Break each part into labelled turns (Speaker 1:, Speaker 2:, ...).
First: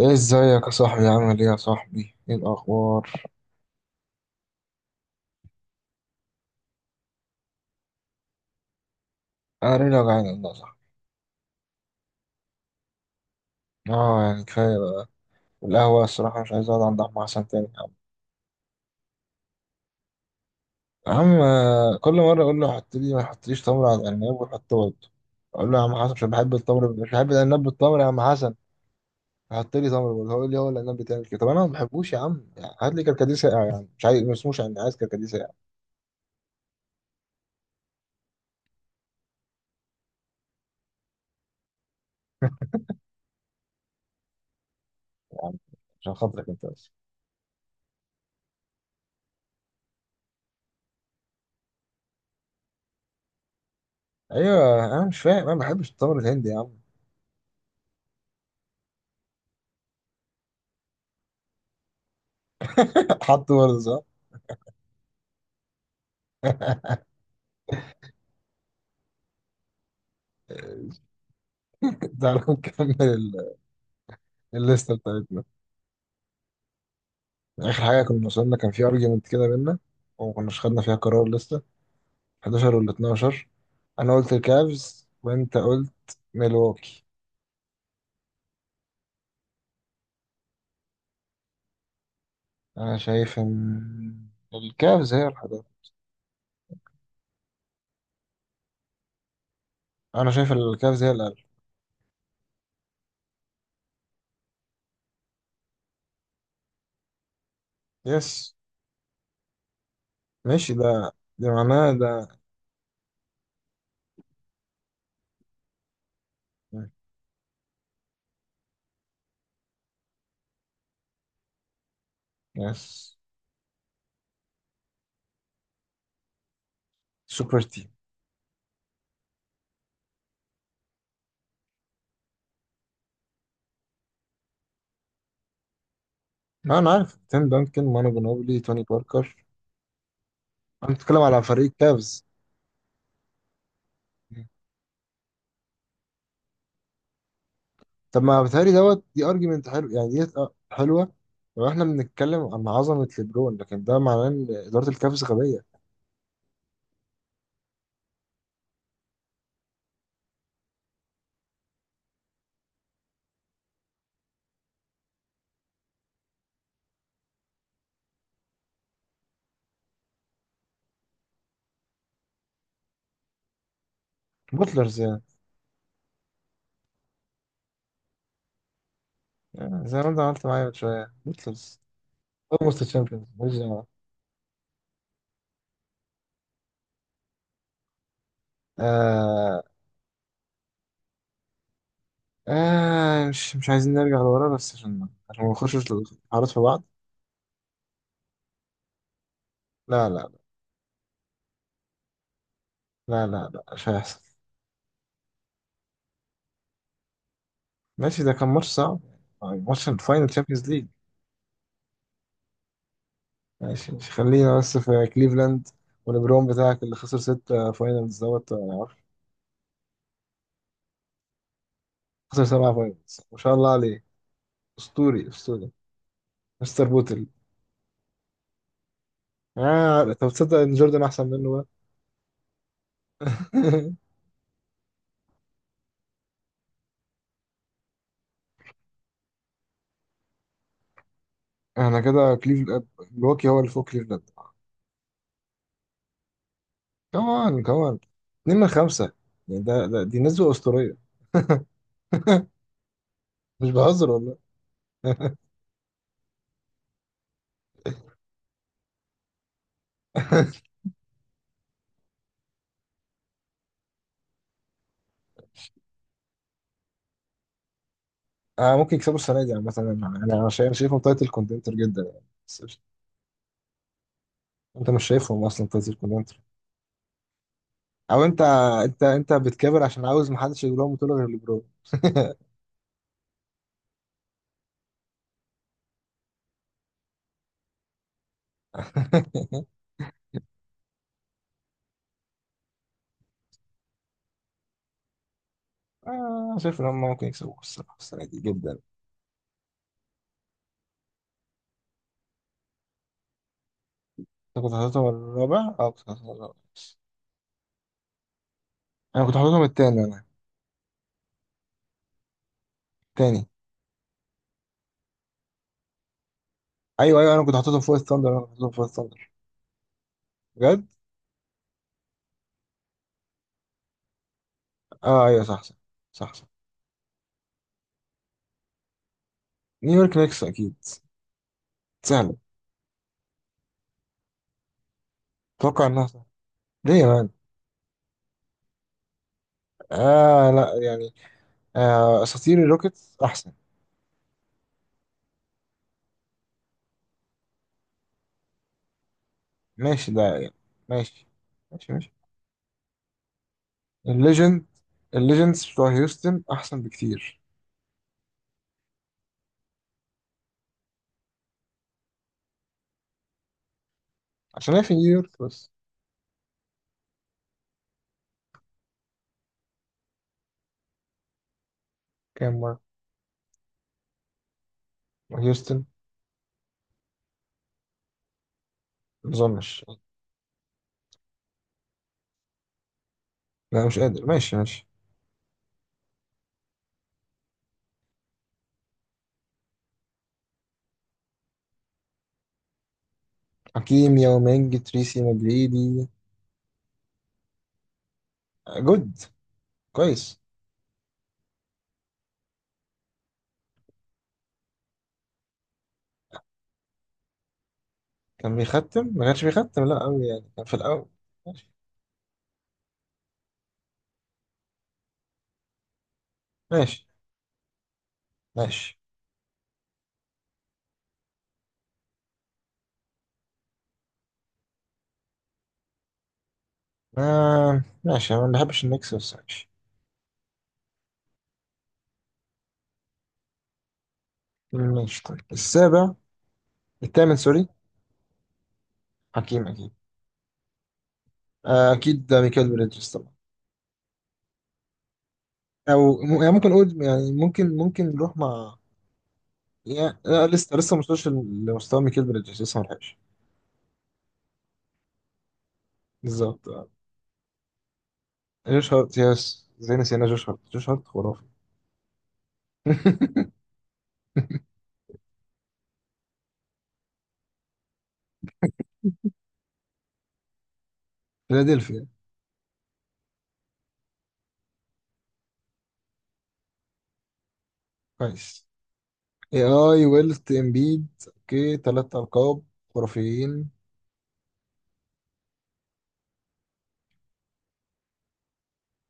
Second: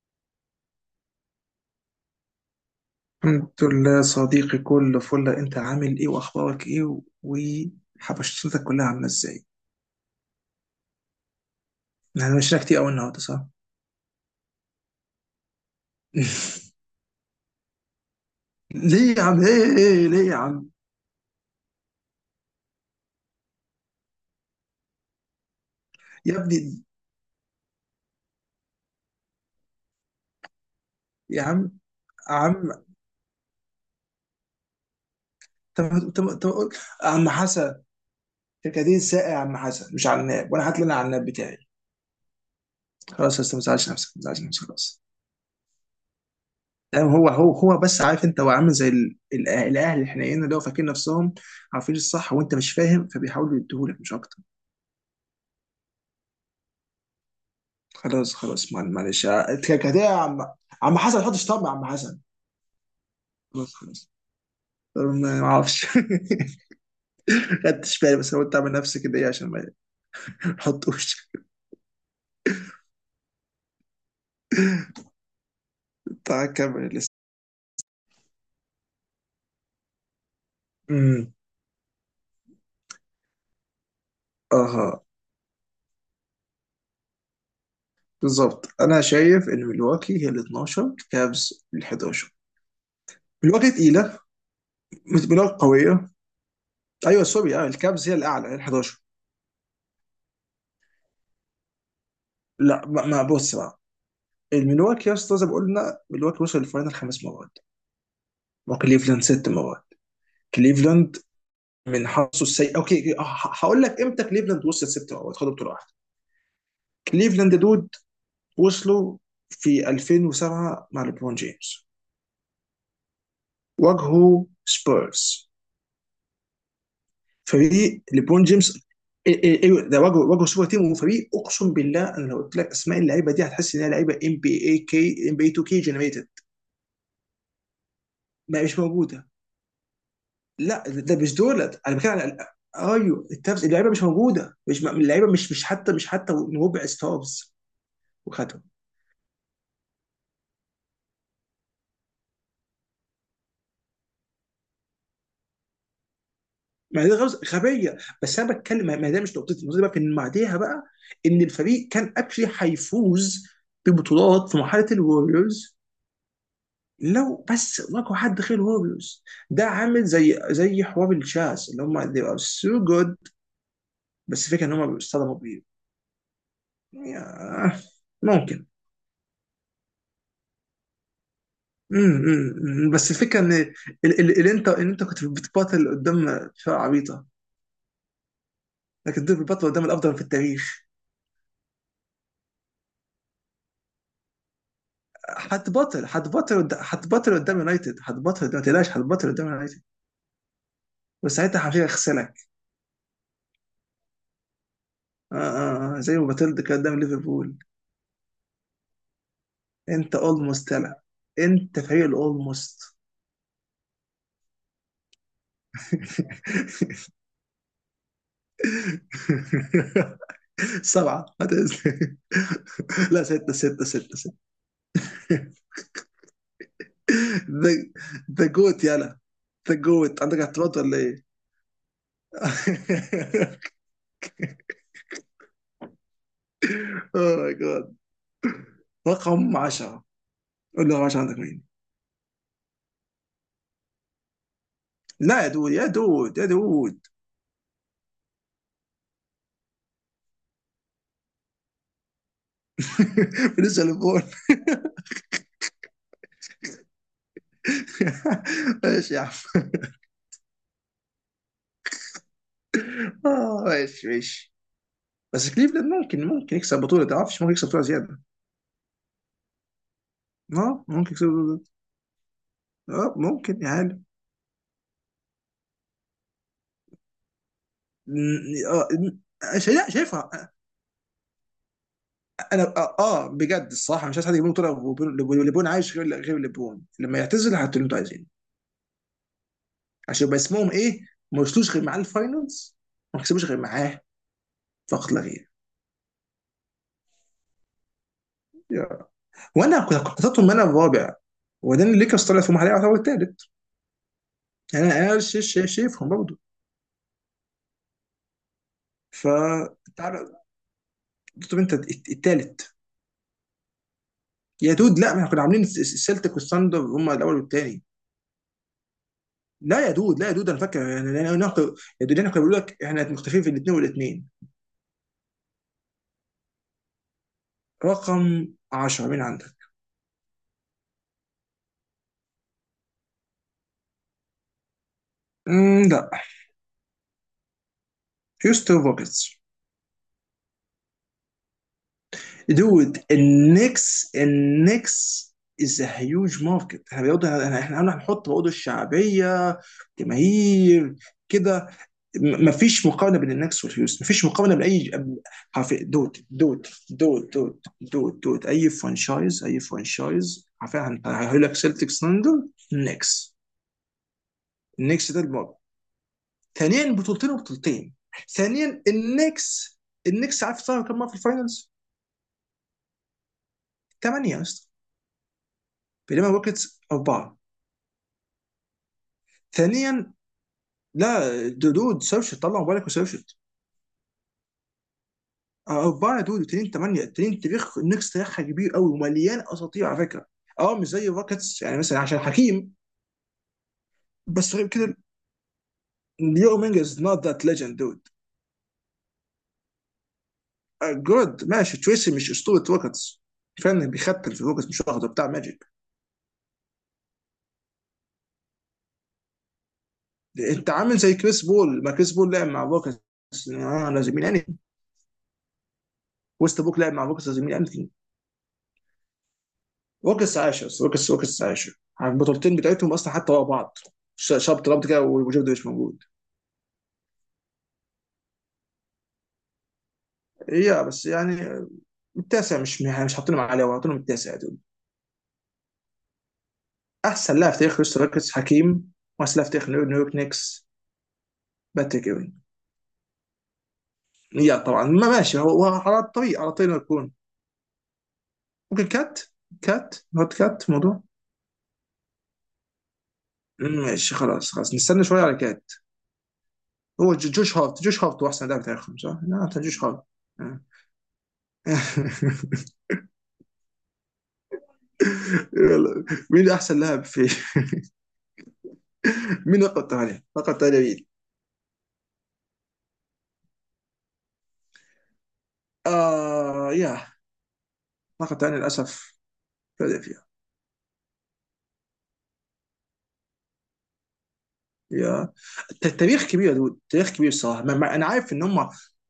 Speaker 1: ايه ازيك يا صاحبي؟ عامل ايه يا صاحبي؟ ايه الاخبار؟
Speaker 2: الحمد لله صديقي، كل فل. انت عامل ايه واخبارك ايه وحبشتك كلها عامله ازاي؟
Speaker 1: انا ليه وجعان والله يا صاحبي.
Speaker 2: احنا مشينا كتير قوي النهارده، صح؟
Speaker 1: اه يعني كفايه بقى. والقهوه الصراحه مش عايز اقعد عند عم حسن تاني يا عم.
Speaker 2: ليه يا عم؟ ايه ايه إيه، ليه يا عم؟
Speaker 1: يا عم آه، كل مره اقول له حط لي ما يحطليش تمر على العناب ويحط برضه. اقول له يا عم حسن مش
Speaker 2: يا
Speaker 1: بحب
Speaker 2: ابني.
Speaker 1: التمر، مش بحب العناب بالتمر يا عم حسن. حط لي تمر برضه، هو يقول لي هو العناب بتعمل كده.
Speaker 2: يا
Speaker 1: طب انا
Speaker 2: عم.
Speaker 1: ما بحبوش يا عم، يعني
Speaker 2: عم.
Speaker 1: هات لي كركديه ساقع، يعني مش عايز، ما اسموش يعني، عايز كركديه ساقع.
Speaker 2: طب قول. عم حسن، كركديه ساقع يا عم حسن، مش عناب. وانا هات لي انا عناب بتاعي. خلاص يا أستاذ، ما تزعلش نفسك، ما تزعلش نفسك خلاص.
Speaker 1: يا عم عشان خاطرك انت بس.
Speaker 2: يعني هو بس، عارف انت، هو عامل زي الاهل الحنينه اللي هو فاكرين نفسهم عارفين الصح وانت مش فاهم، فبيحاولوا يديهولك مش اكتر.
Speaker 1: ايوه انا مش فاهم، انا ما بحبش التمر الهندي يا عم.
Speaker 2: خلاص خلاص. معلش كده يا عم. عم حسن، ما تحطش طم يا عم حسن.
Speaker 1: حط
Speaker 2: خلاص
Speaker 1: برضه صح.
Speaker 2: خلاص. ما اعرفش. خدتش بالي، بس انا قلت اعمل نفسي كده ايه عشان ما تحطوش.
Speaker 1: تعالوا نكمل الليستة بتاعتنا.
Speaker 2: تعال كمل لسه.
Speaker 1: آخر حاجة كنا وصلنا كان في أرجيومنت كده بينا وما كناش خدنا فيها قرار
Speaker 2: امم.
Speaker 1: لسه. 11 وال 12. أنا قلت
Speaker 2: اها.
Speaker 1: الكافز وأنت قلت ميلواكي.
Speaker 2: بالظبط، انا شايف ان ملواكي هي ال 12، كابز ال 11.
Speaker 1: أنا شايف
Speaker 2: ملواكي تقيله.
Speaker 1: إن الكافز هي
Speaker 2: ملواكي
Speaker 1: الحضارة.
Speaker 2: قويه. ايوه سوري، اه الكابز هي الاعلى، هي ال 11.
Speaker 1: أنا شايف الكافز هي الأقل.
Speaker 2: لا، ما بص بقى. الملواكي يا اسطى زي ما قلنا، ملواكي وصل الفاينل خمس مرات
Speaker 1: يس،
Speaker 2: وكليفلاند ست مرات.
Speaker 1: ماشي ده.
Speaker 2: كليفلاند
Speaker 1: ده معناه
Speaker 2: من حظه
Speaker 1: ده.
Speaker 2: السيء. اوكي، هقول لك امتى كليفلاند وصلت ست، او خدوا بطوله واحده. كليفلاند دود، وصلوا في 2007 مع ليبرون جيمس.
Speaker 1: يس،
Speaker 2: واجهوا سبيرز،
Speaker 1: سوبر تيم.
Speaker 2: فريق ليبرون جيمس. إيه ده، واجهوا سوبر تيم وفريق. اقسم بالله انا لو قلت لك اسماء اللعيبه دي هتحس ان هي لعيبه ام بي اي كي، ام بي 2 كي جنريتد.
Speaker 1: أنا عارف تيم دانكن، مانو جنوبلي،
Speaker 2: ما مش
Speaker 1: توني
Speaker 2: موجوده.
Speaker 1: باركر.
Speaker 2: لا
Speaker 1: أنا
Speaker 2: ده
Speaker 1: بتكلم
Speaker 2: مش
Speaker 1: على فريق
Speaker 2: دولت، انا بتكلم
Speaker 1: كافز.
Speaker 2: على، ايوه التابس، اللعيبه مش موجوده، مش اللعيبه، مش حتى مش حتى ربع ستارز.
Speaker 1: طب ما
Speaker 2: وخدوا.
Speaker 1: بيتهيألي دوت دي ارجيومنت حلو يعني، ديت آه، حلوه. لو احنا بنتكلم عن عظمه ليبرون، لكن ده معناه ان اداره الكافز غبيه.
Speaker 2: ما دي غبيه، بس انا بتكلم، ما ده مش نقطتي. نقطتي بقى في ان بعديها بقى ان الفريق كان اكشلي هيفوز ببطولات في مرحله الوريورز لو بس واجهوا حد غير الوريورز. ده عامل زي حوار الجاز اللي هم they are so good، بس الفكره ان هم
Speaker 1: بوتلرز يعني.
Speaker 2: بيصطدموا بيه. يا- ممكن.
Speaker 1: يعني زي ما انت عملت معايا من شويه بوتلرز.
Speaker 2: مم.
Speaker 1: اولموست
Speaker 2: بس
Speaker 1: تشامبيونز
Speaker 2: الفكره ان
Speaker 1: ماليش دعوه.
Speaker 2: اللي انت، اللي انت كنت بتباطل قدام فرقه عبيطه، لكن دول
Speaker 1: آه.
Speaker 2: بيباطلوا قدام الافضل في التاريخ.
Speaker 1: آه مش عايزين نرجع لورا، بس عشان ما نخشش
Speaker 2: هتبطل
Speaker 1: الحوارات
Speaker 2: هتبطل
Speaker 1: في
Speaker 2: قد-
Speaker 1: بعض.
Speaker 2: هتبطل قدام يونايتد، هتبطل قدام، ما تقلقش، هتبطل قدام يونايتد.
Speaker 1: لا لا
Speaker 2: وساعتها حرفيا هيغسلك.
Speaker 1: لا. لا لا مش هيحصل.
Speaker 2: آه زي ما بطلت كده قدام ليفربول.
Speaker 1: ماشي ده كان ماتش صعب، يعني ماتش
Speaker 2: انت
Speaker 1: الفاينل
Speaker 2: اولموست
Speaker 1: تشامبيونز ليج.
Speaker 2: طلع، انت فريق الاولموست.
Speaker 1: ماشي، مش، خلينا بس في كليفلاند. وليبرون بتاعك اللي خسر ستة فاينلز دوت.
Speaker 2: سبعة هتنزل.
Speaker 1: خسر سبعة فاينلز
Speaker 2: لا،
Speaker 1: ما
Speaker 2: ستة
Speaker 1: شاء الله
Speaker 2: ستة
Speaker 1: عليه.
Speaker 2: ستة ستة.
Speaker 1: اسطوري، اسطوري. مستر بوتل.
Speaker 2: ذا، ذا جوت يلا. ذا
Speaker 1: آه
Speaker 2: جوت،
Speaker 1: طب
Speaker 2: عندك
Speaker 1: تصدق ان
Speaker 2: اعتراض ولا
Speaker 1: جوردن
Speaker 2: ايه؟
Speaker 1: احسن منه بقى.
Speaker 2: اوه ماي جاد، رقم 10. قول لي رقم 10، عندك مين؟
Speaker 1: احنا كده كليفلاند ملواكي هو اللي فوق كليفلاند.
Speaker 2: لا يا دود يا دود.
Speaker 1: كمان كمان. اتنين من خمسة، يعني ده, ده دي نسبة أسطورية. مش
Speaker 2: بالنسبه
Speaker 1: بهزر
Speaker 2: لبول.
Speaker 1: والله.
Speaker 2: ماشي يا عم. آه، ماشي ماشي. بس كليفلاند ممكن يكسب بطوله، ما اعرفش، ممكن يكسب بطوله زياده.
Speaker 1: آه ممكن يكسبوا السنة دي عامة. أنا
Speaker 2: اه
Speaker 1: شايفهم
Speaker 2: ممكن يكسب
Speaker 1: تايتل كونتنتر
Speaker 2: بطولة.
Speaker 1: جدا يعني، بس مش.
Speaker 2: اه ممكن يا عالم.
Speaker 1: أنت مش شايفهم أصلا تايتل كونتنتر. أو أنت. أنت أنت بتكابر عشان عاوز
Speaker 2: شايفها.
Speaker 1: محدش يجيب لهم بطولة غير ليبرون.
Speaker 2: انا اه، آه، بجد الصراحه مش عايز حد يجيب لهم بطوله. لبون عايش، غير لبون. لما يعتزل هاتوا اللي انتوا عايزينه عشان يبقى اسمهم ايه. ما وصلوش غير معاه الفاينلز، ما كسبوش غير معاه، فقط لا غير.
Speaker 1: آه شايف إن هم ممكن يكسبوا الصراحة السنة دي جدا.
Speaker 2: يا. وانا كنت حاططهم انا الرابع، وبعدين الليكرز طلعت في محلها يعتبر الثالث.
Speaker 1: انت كنت
Speaker 2: يعني
Speaker 1: حاططهم الرابع، اه كنت
Speaker 2: شايفهم
Speaker 1: حاططهم
Speaker 2: برضه.
Speaker 1: الرابع.
Speaker 2: ف،
Speaker 1: انا كنت حاططهم التاني انا.
Speaker 2: تعال- طب انت التالت.
Speaker 1: التاني.
Speaker 2: يا دود لا، ما احنا كنا عاملين السلتيك والثاندر هم
Speaker 1: ايوه ايوه
Speaker 2: الاول
Speaker 1: انا كنت حاططهم
Speaker 2: والتاني.
Speaker 1: فوق الثاندر، انا كنت حاططهم فوق الثاندر.
Speaker 2: لا يا دود، لا يا دود، انا
Speaker 1: بجد.
Speaker 2: فاكر يعني لأن يا دود انا كنت بقول لك احنا مختلفين في الاثنين والاثنين.
Speaker 1: اه ايوه صح صح. صح صح.
Speaker 2: رقم 10 مين عندك؟
Speaker 1: نيويورك نيكس اكيد. سهله.
Speaker 2: امم،
Speaker 1: اتوقع انها
Speaker 2: لا.
Speaker 1: سهله. ليه يا مان؟
Speaker 2: هيوستن روكيتس.
Speaker 1: اه لا يعني. آه اساطير
Speaker 2: دود،
Speaker 1: الروكيتس احسن.
Speaker 2: النكس از هيوج ماركت. احنا برضه، احنا هنحط برضه الشعبيه،
Speaker 1: ماشي ده يعني.
Speaker 2: جماهير
Speaker 1: ماشي
Speaker 2: كده.
Speaker 1: ماشي. ماشي
Speaker 2: مفيش مقارنه بين النكس والهيوز، مفيش مقارنه بين
Speaker 1: الليجند.
Speaker 2: اي،
Speaker 1: الليجندز
Speaker 2: حرفيا
Speaker 1: بتوع
Speaker 2: دوت
Speaker 1: هيوستن
Speaker 2: دوت
Speaker 1: احسن
Speaker 2: دوت
Speaker 1: بكتير.
Speaker 2: دوت دوت دوت اي فرانشايز، اي فرانشايز حرفيا هيقول لك سيلتكس لندن النكس.
Speaker 1: عشان هي في
Speaker 2: النكس ده
Speaker 1: نيويورك
Speaker 2: المرة،
Speaker 1: بس.
Speaker 2: ثانيا بطولتين وبطولتين. ثانيا النكس، النكس عارف صار كم مره في الفاينلز؟
Speaker 1: كام مره؟
Speaker 2: ثمانيه يا اسطى،
Speaker 1: هيوستن
Speaker 2: بينما الروكيتس اربعه.
Speaker 1: ما اظنش.
Speaker 2: ثانيا، لا دود، سيرشت، طلع موبايلك وسيرشت.
Speaker 1: لا مش قادر، ماشي ماشي.
Speaker 2: اربعه دود وتنين، ثمانيه تنين. تاريخ النكس تاريخها كبير قوي ومليان اساطير على فكره. اه مش زي الروكيتس يعني، مثلا عشان حكيم،
Speaker 1: حكيم،
Speaker 2: بس غير
Speaker 1: يومينج،
Speaker 2: كده،
Speaker 1: تريسي مجريدي.
Speaker 2: ليو مينج از نوت ذات ليجند دود.
Speaker 1: جود. كويس.
Speaker 2: آه، جود، ماشي. تريسي مش اسطوره روكيتس، كفايه انه بيختل في الروكيتس مش واخده بتاع ماجيك.
Speaker 1: كان بيختم، ما كانش بيختم لا قوي يعني، كان
Speaker 2: انت
Speaker 1: في
Speaker 2: عامل
Speaker 1: الاول.
Speaker 2: زي كريس
Speaker 1: ماشي
Speaker 2: بول، ما كريس بول لعب مع الروكيتس آه، لازم يعني. وست بوك لعب مع
Speaker 1: ماشي.
Speaker 2: الروكيتس لازم يعني.
Speaker 1: ماشي
Speaker 2: روكس عاشوا، روكس عاشوا. البطولتين بتاعتهم اصلا حتى ورا بعض. شاب ترامب كده وجوردن مش موجود.
Speaker 1: ما ماشي، انا ما بحبش النكس بس ماشي.
Speaker 2: هي بس يعني، التاسع. مش حاطينهم عليه، حاطينهم التاسع دول.
Speaker 1: ماشي طيب السابع. الثامن
Speaker 2: احسن لاعب في
Speaker 1: سوري.
Speaker 2: تاريخ هيوستن روكيتس حكيم، واحسن لاعب في
Speaker 1: حكيم
Speaker 2: تاريخ
Speaker 1: اكيد.
Speaker 2: نيويورك نيكس
Speaker 1: آه،
Speaker 2: باتريك
Speaker 1: اكيد،
Speaker 2: ايفن.
Speaker 1: ده ميكال بريدجز طبعا.
Speaker 2: يا طبعا، ما ماشي، هو على
Speaker 1: او
Speaker 2: الطريق،
Speaker 1: يعني
Speaker 2: على طريق
Speaker 1: ممكن
Speaker 2: انه
Speaker 1: اقول،
Speaker 2: يكون.
Speaker 1: يعني ممكن ممكن نروح مع.
Speaker 2: ممكن كات،
Speaker 1: يعني
Speaker 2: نحط
Speaker 1: لا
Speaker 2: كات في
Speaker 1: لسه لسه ما
Speaker 2: الموضوع.
Speaker 1: وصلش لمستوى ميكال بريدجز، لسه ما لحقش.
Speaker 2: ماشي، خلاص خلاص، نستنى شويه على كات.
Speaker 1: بالظبط آه.
Speaker 2: هو جوش هارت، جوش هارت هو احسن لاعب في
Speaker 1: جوش
Speaker 2: تاريخهم
Speaker 1: هارت
Speaker 2: صح؟
Speaker 1: يس.
Speaker 2: لا، أحسن جوش
Speaker 1: زي
Speaker 2: هارت.
Speaker 1: نسينا جوش هارت. جوش هارت خرافي.
Speaker 2: يلا. مين احسن لاعب في مين النقطة الثانية؟ النقطة الثانية مين؟
Speaker 1: فيلادلفيا.
Speaker 2: آه يا. النقطة الثانية
Speaker 1: كويس.
Speaker 2: للأسف
Speaker 1: اي اي
Speaker 2: فيلادلفيا.
Speaker 1: ويلت امبيد اوكي تلات القاب خرافيين.
Speaker 2: يا. التاريخ كبير يا دود، تاريخ كبير الصراحة. أنا عارف إن هم،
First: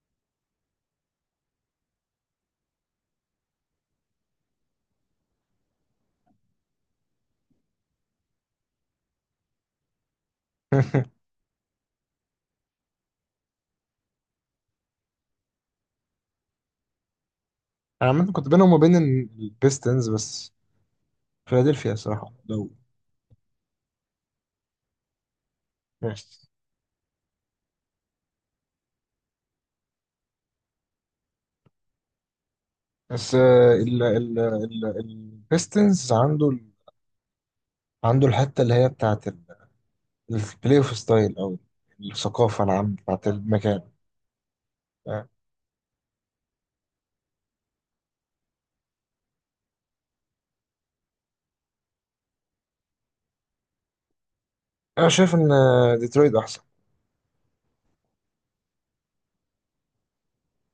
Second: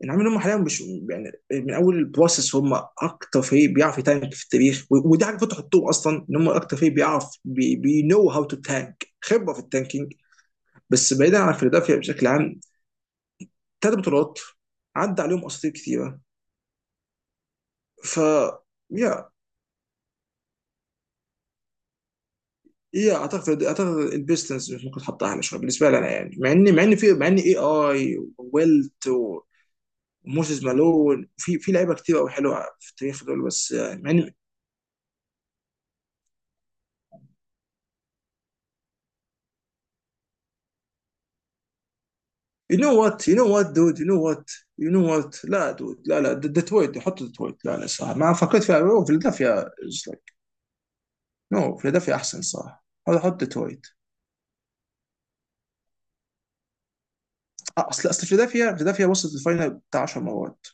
Speaker 2: أنا عارف إن هم حاليا مش يعني، من أول البروسس هم أكتر فريق بيعرف يتانك في التاريخ، ودي حاجة فتح الطوب أصلا، إن هم أكتر فريق بيعرف، بي نو هاو تو تانك، خبرة في التانكينج. بس بعيدا عن فيلادلفيا بشكل عام، ثلاث بطولات، عدى عليهم أساطير كثيرة.
Speaker 1: انا
Speaker 2: ف،
Speaker 1: عامة كنت بينهم وبين
Speaker 2: يا.
Speaker 1: البيستنز بس. فيلادلفيا صراحة لو.
Speaker 2: ايه، اعتقد البيستنس ممكن تحط اعلى شويه بالنسبه لي انا، يعني
Speaker 1: ماشي.
Speaker 2: مع ان، مع ان في مع ان اي وويلت وموسيس مالون، في لعيبه كتير قوي حلوه في التاريخ
Speaker 1: بس
Speaker 2: دول، بس
Speaker 1: آه، ال
Speaker 2: يعني مع ان،
Speaker 1: ال ال البيستنز عنده عنده الحتة اللي هي بتاعت البلاي اوف ستايل او الثقافة
Speaker 2: يو نو
Speaker 1: العامة
Speaker 2: وات
Speaker 1: بتاعت
Speaker 2: يو نو وات
Speaker 1: المكان.
Speaker 2: دود يو نو وات. يو نو
Speaker 1: آه،
Speaker 2: وات لا دود، لا لا، ديترويت، حط ديترويت، لا لا صح ما فكرت فيها. أوه، فيلادلفيا از لايك، نو، فيلادلفيا احسن صح، هذا حط ديترويت.
Speaker 1: انا شايف ان آه، ديترويت احسن.
Speaker 2: اصل اصل فيلادلفيا، فيلادلفيا وصلت الفاينل بتاع 10 مرات،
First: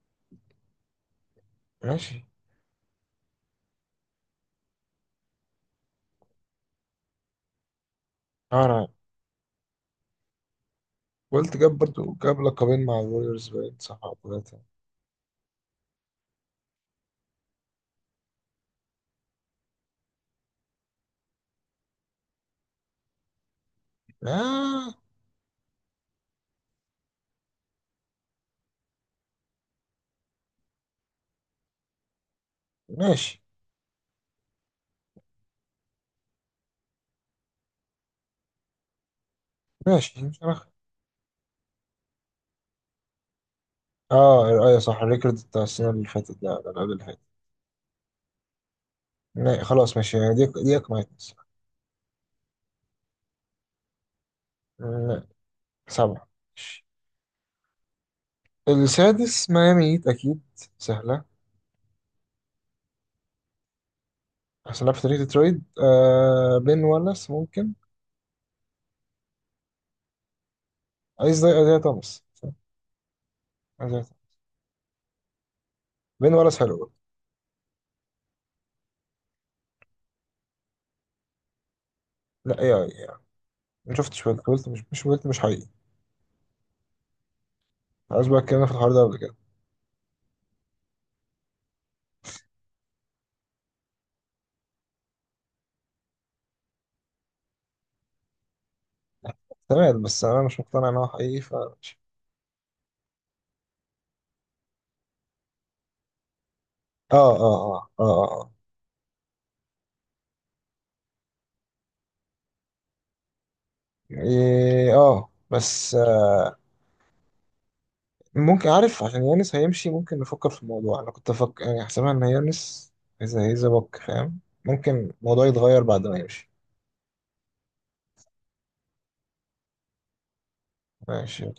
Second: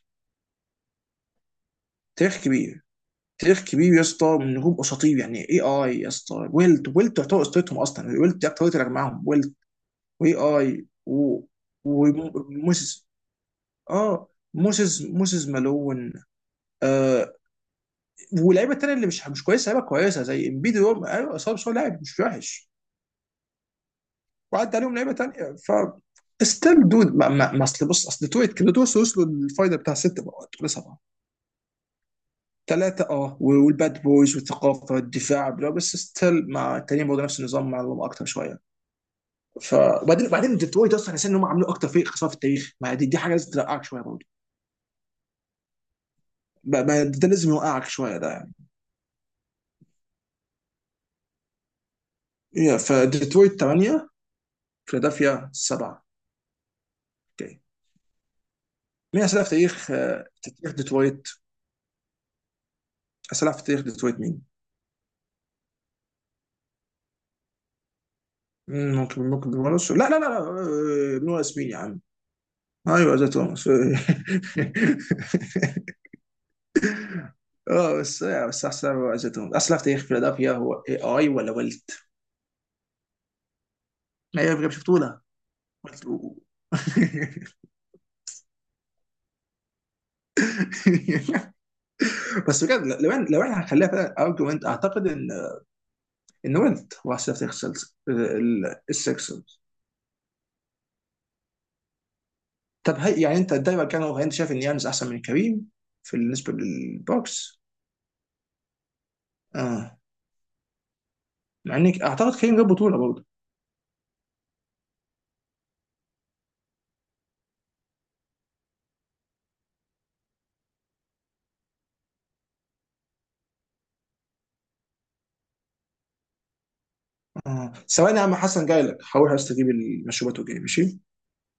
Speaker 1: ماشي.
Speaker 2: تاريخ كبير، تاريخ كبير يا اسطى، من نجوم اساطير يعني، اي يا اسطى، ويلت تعتبر اسطورتهم اصلا، ويلت دي اكتر واحد
Speaker 1: انا
Speaker 2: اللي جمعهم ويلت، واي اي و-
Speaker 1: قلت جاب برضو جاب لقبين مع
Speaker 2: وموسيس،
Speaker 1: الوريورز باين، صح؟ او
Speaker 2: اه
Speaker 1: ثلاثة.
Speaker 2: موسيس، موسيس مالون. آه. واللعيبه التانيه اللي مش كويسه، لعيبه كويسه زي امبيدي، هو ايوه صعب بس هو لاعب مش وحش. وعدى
Speaker 1: آه.
Speaker 2: عليهم لعيبه تانيه. ف، ستيل دود، ما ما ما اصل بص، اصل تويت كده، توصل، وصلوا للفاينل بتاع ست بقى ولا سبعه. ثلاثة، اه
Speaker 1: ماشي
Speaker 2: والباد بويز والثقافة والدفاع بلا. بس ستيل مع التانيين برضه نفس النظام مع الروم اكتر شوية. ف،
Speaker 1: ماشي
Speaker 2: وبعدين،
Speaker 1: مش
Speaker 2: وبعدين ديترويت اصلا حسيت ان هم عملوا اكتر فريق خسارة في التاريخ. ما دي حاجة لازم تلقعك شوية برضه.
Speaker 1: اه ايوه صح، الريكورد بتاع السنة اللي فاتت، لا لا، اللي قبل اللي فاتت.
Speaker 2: ده لازم يوقعك شوية ده يعني.
Speaker 1: لا، خلاص ماشي يعني، دي اقنعتني الصراحة.
Speaker 2: يا، فديترويت 8،
Speaker 1: لا،
Speaker 2: فيلادلفيا 7.
Speaker 1: سبعة ماشي.
Speaker 2: اوكي. مين أسئلة
Speaker 1: السادس
Speaker 2: في تاريخ،
Speaker 1: ميامي هيت
Speaker 2: آه،
Speaker 1: أكيد.
Speaker 2: تاريخ
Speaker 1: سهلة.
Speaker 2: ديترويت؟ أسئلة في تاريخ ديترويت مين؟
Speaker 1: عشان لعبت في ترويد آه بين والاس ممكن.
Speaker 2: ممكن ممكن بنورس، لا آه،
Speaker 1: عايز زي
Speaker 2: بنورس مين يا
Speaker 1: أزاي
Speaker 2: عم؟
Speaker 1: توماس، صح؟
Speaker 2: ايوه زي توماس.
Speaker 1: أزاي توماس. بين والاس حلو برضه.
Speaker 2: اه بس، آه، بس احسن ما واجهتهم اصلا في تاريخ فيلادلفيا هو اي ولا ولت.
Speaker 1: لا يا يا. ما شفتش
Speaker 2: ما
Speaker 1: ويلت،
Speaker 2: هي
Speaker 1: ويلت
Speaker 2: بجد
Speaker 1: مش
Speaker 2: بطوله.
Speaker 1: ويلت مش حقيقي.
Speaker 2: ولت و-
Speaker 1: عايز بقى اتكلمنا في الحوار ده قبل كده.
Speaker 2: بس بجد لو لو احنا هنخليها فعلا ارجيومنت اعتقد ان، ان ولت هو احسن لعبه في تاريخ السكسرز.
Speaker 1: تمام بس أنا مش مقتنع إن هو حقيقي فماشي.
Speaker 2: طب هي يعني انت دايما كان هو، انت شايف ان يانز احسن من كريم في، بالنسبه
Speaker 1: اه اه
Speaker 2: للبوكس.
Speaker 1: اه اه اه, آه.
Speaker 2: اه، مع انك اعتقد كريم جاب بطوله برضه.
Speaker 1: إيه، آه. بس ممكن، عارف عشان يانس هيمشي ممكن نفكر في الموضوع. انا كنت افكر يعني حسبها ان يانس اذا هيزبك فاهم، ممكن الموضوع يتغير بعد ما يمشي.
Speaker 2: اه ثواني يا عم حسن، جاي لك، هروح استجيب المشروبات وجاي، ماشي.
Speaker 1: ماشي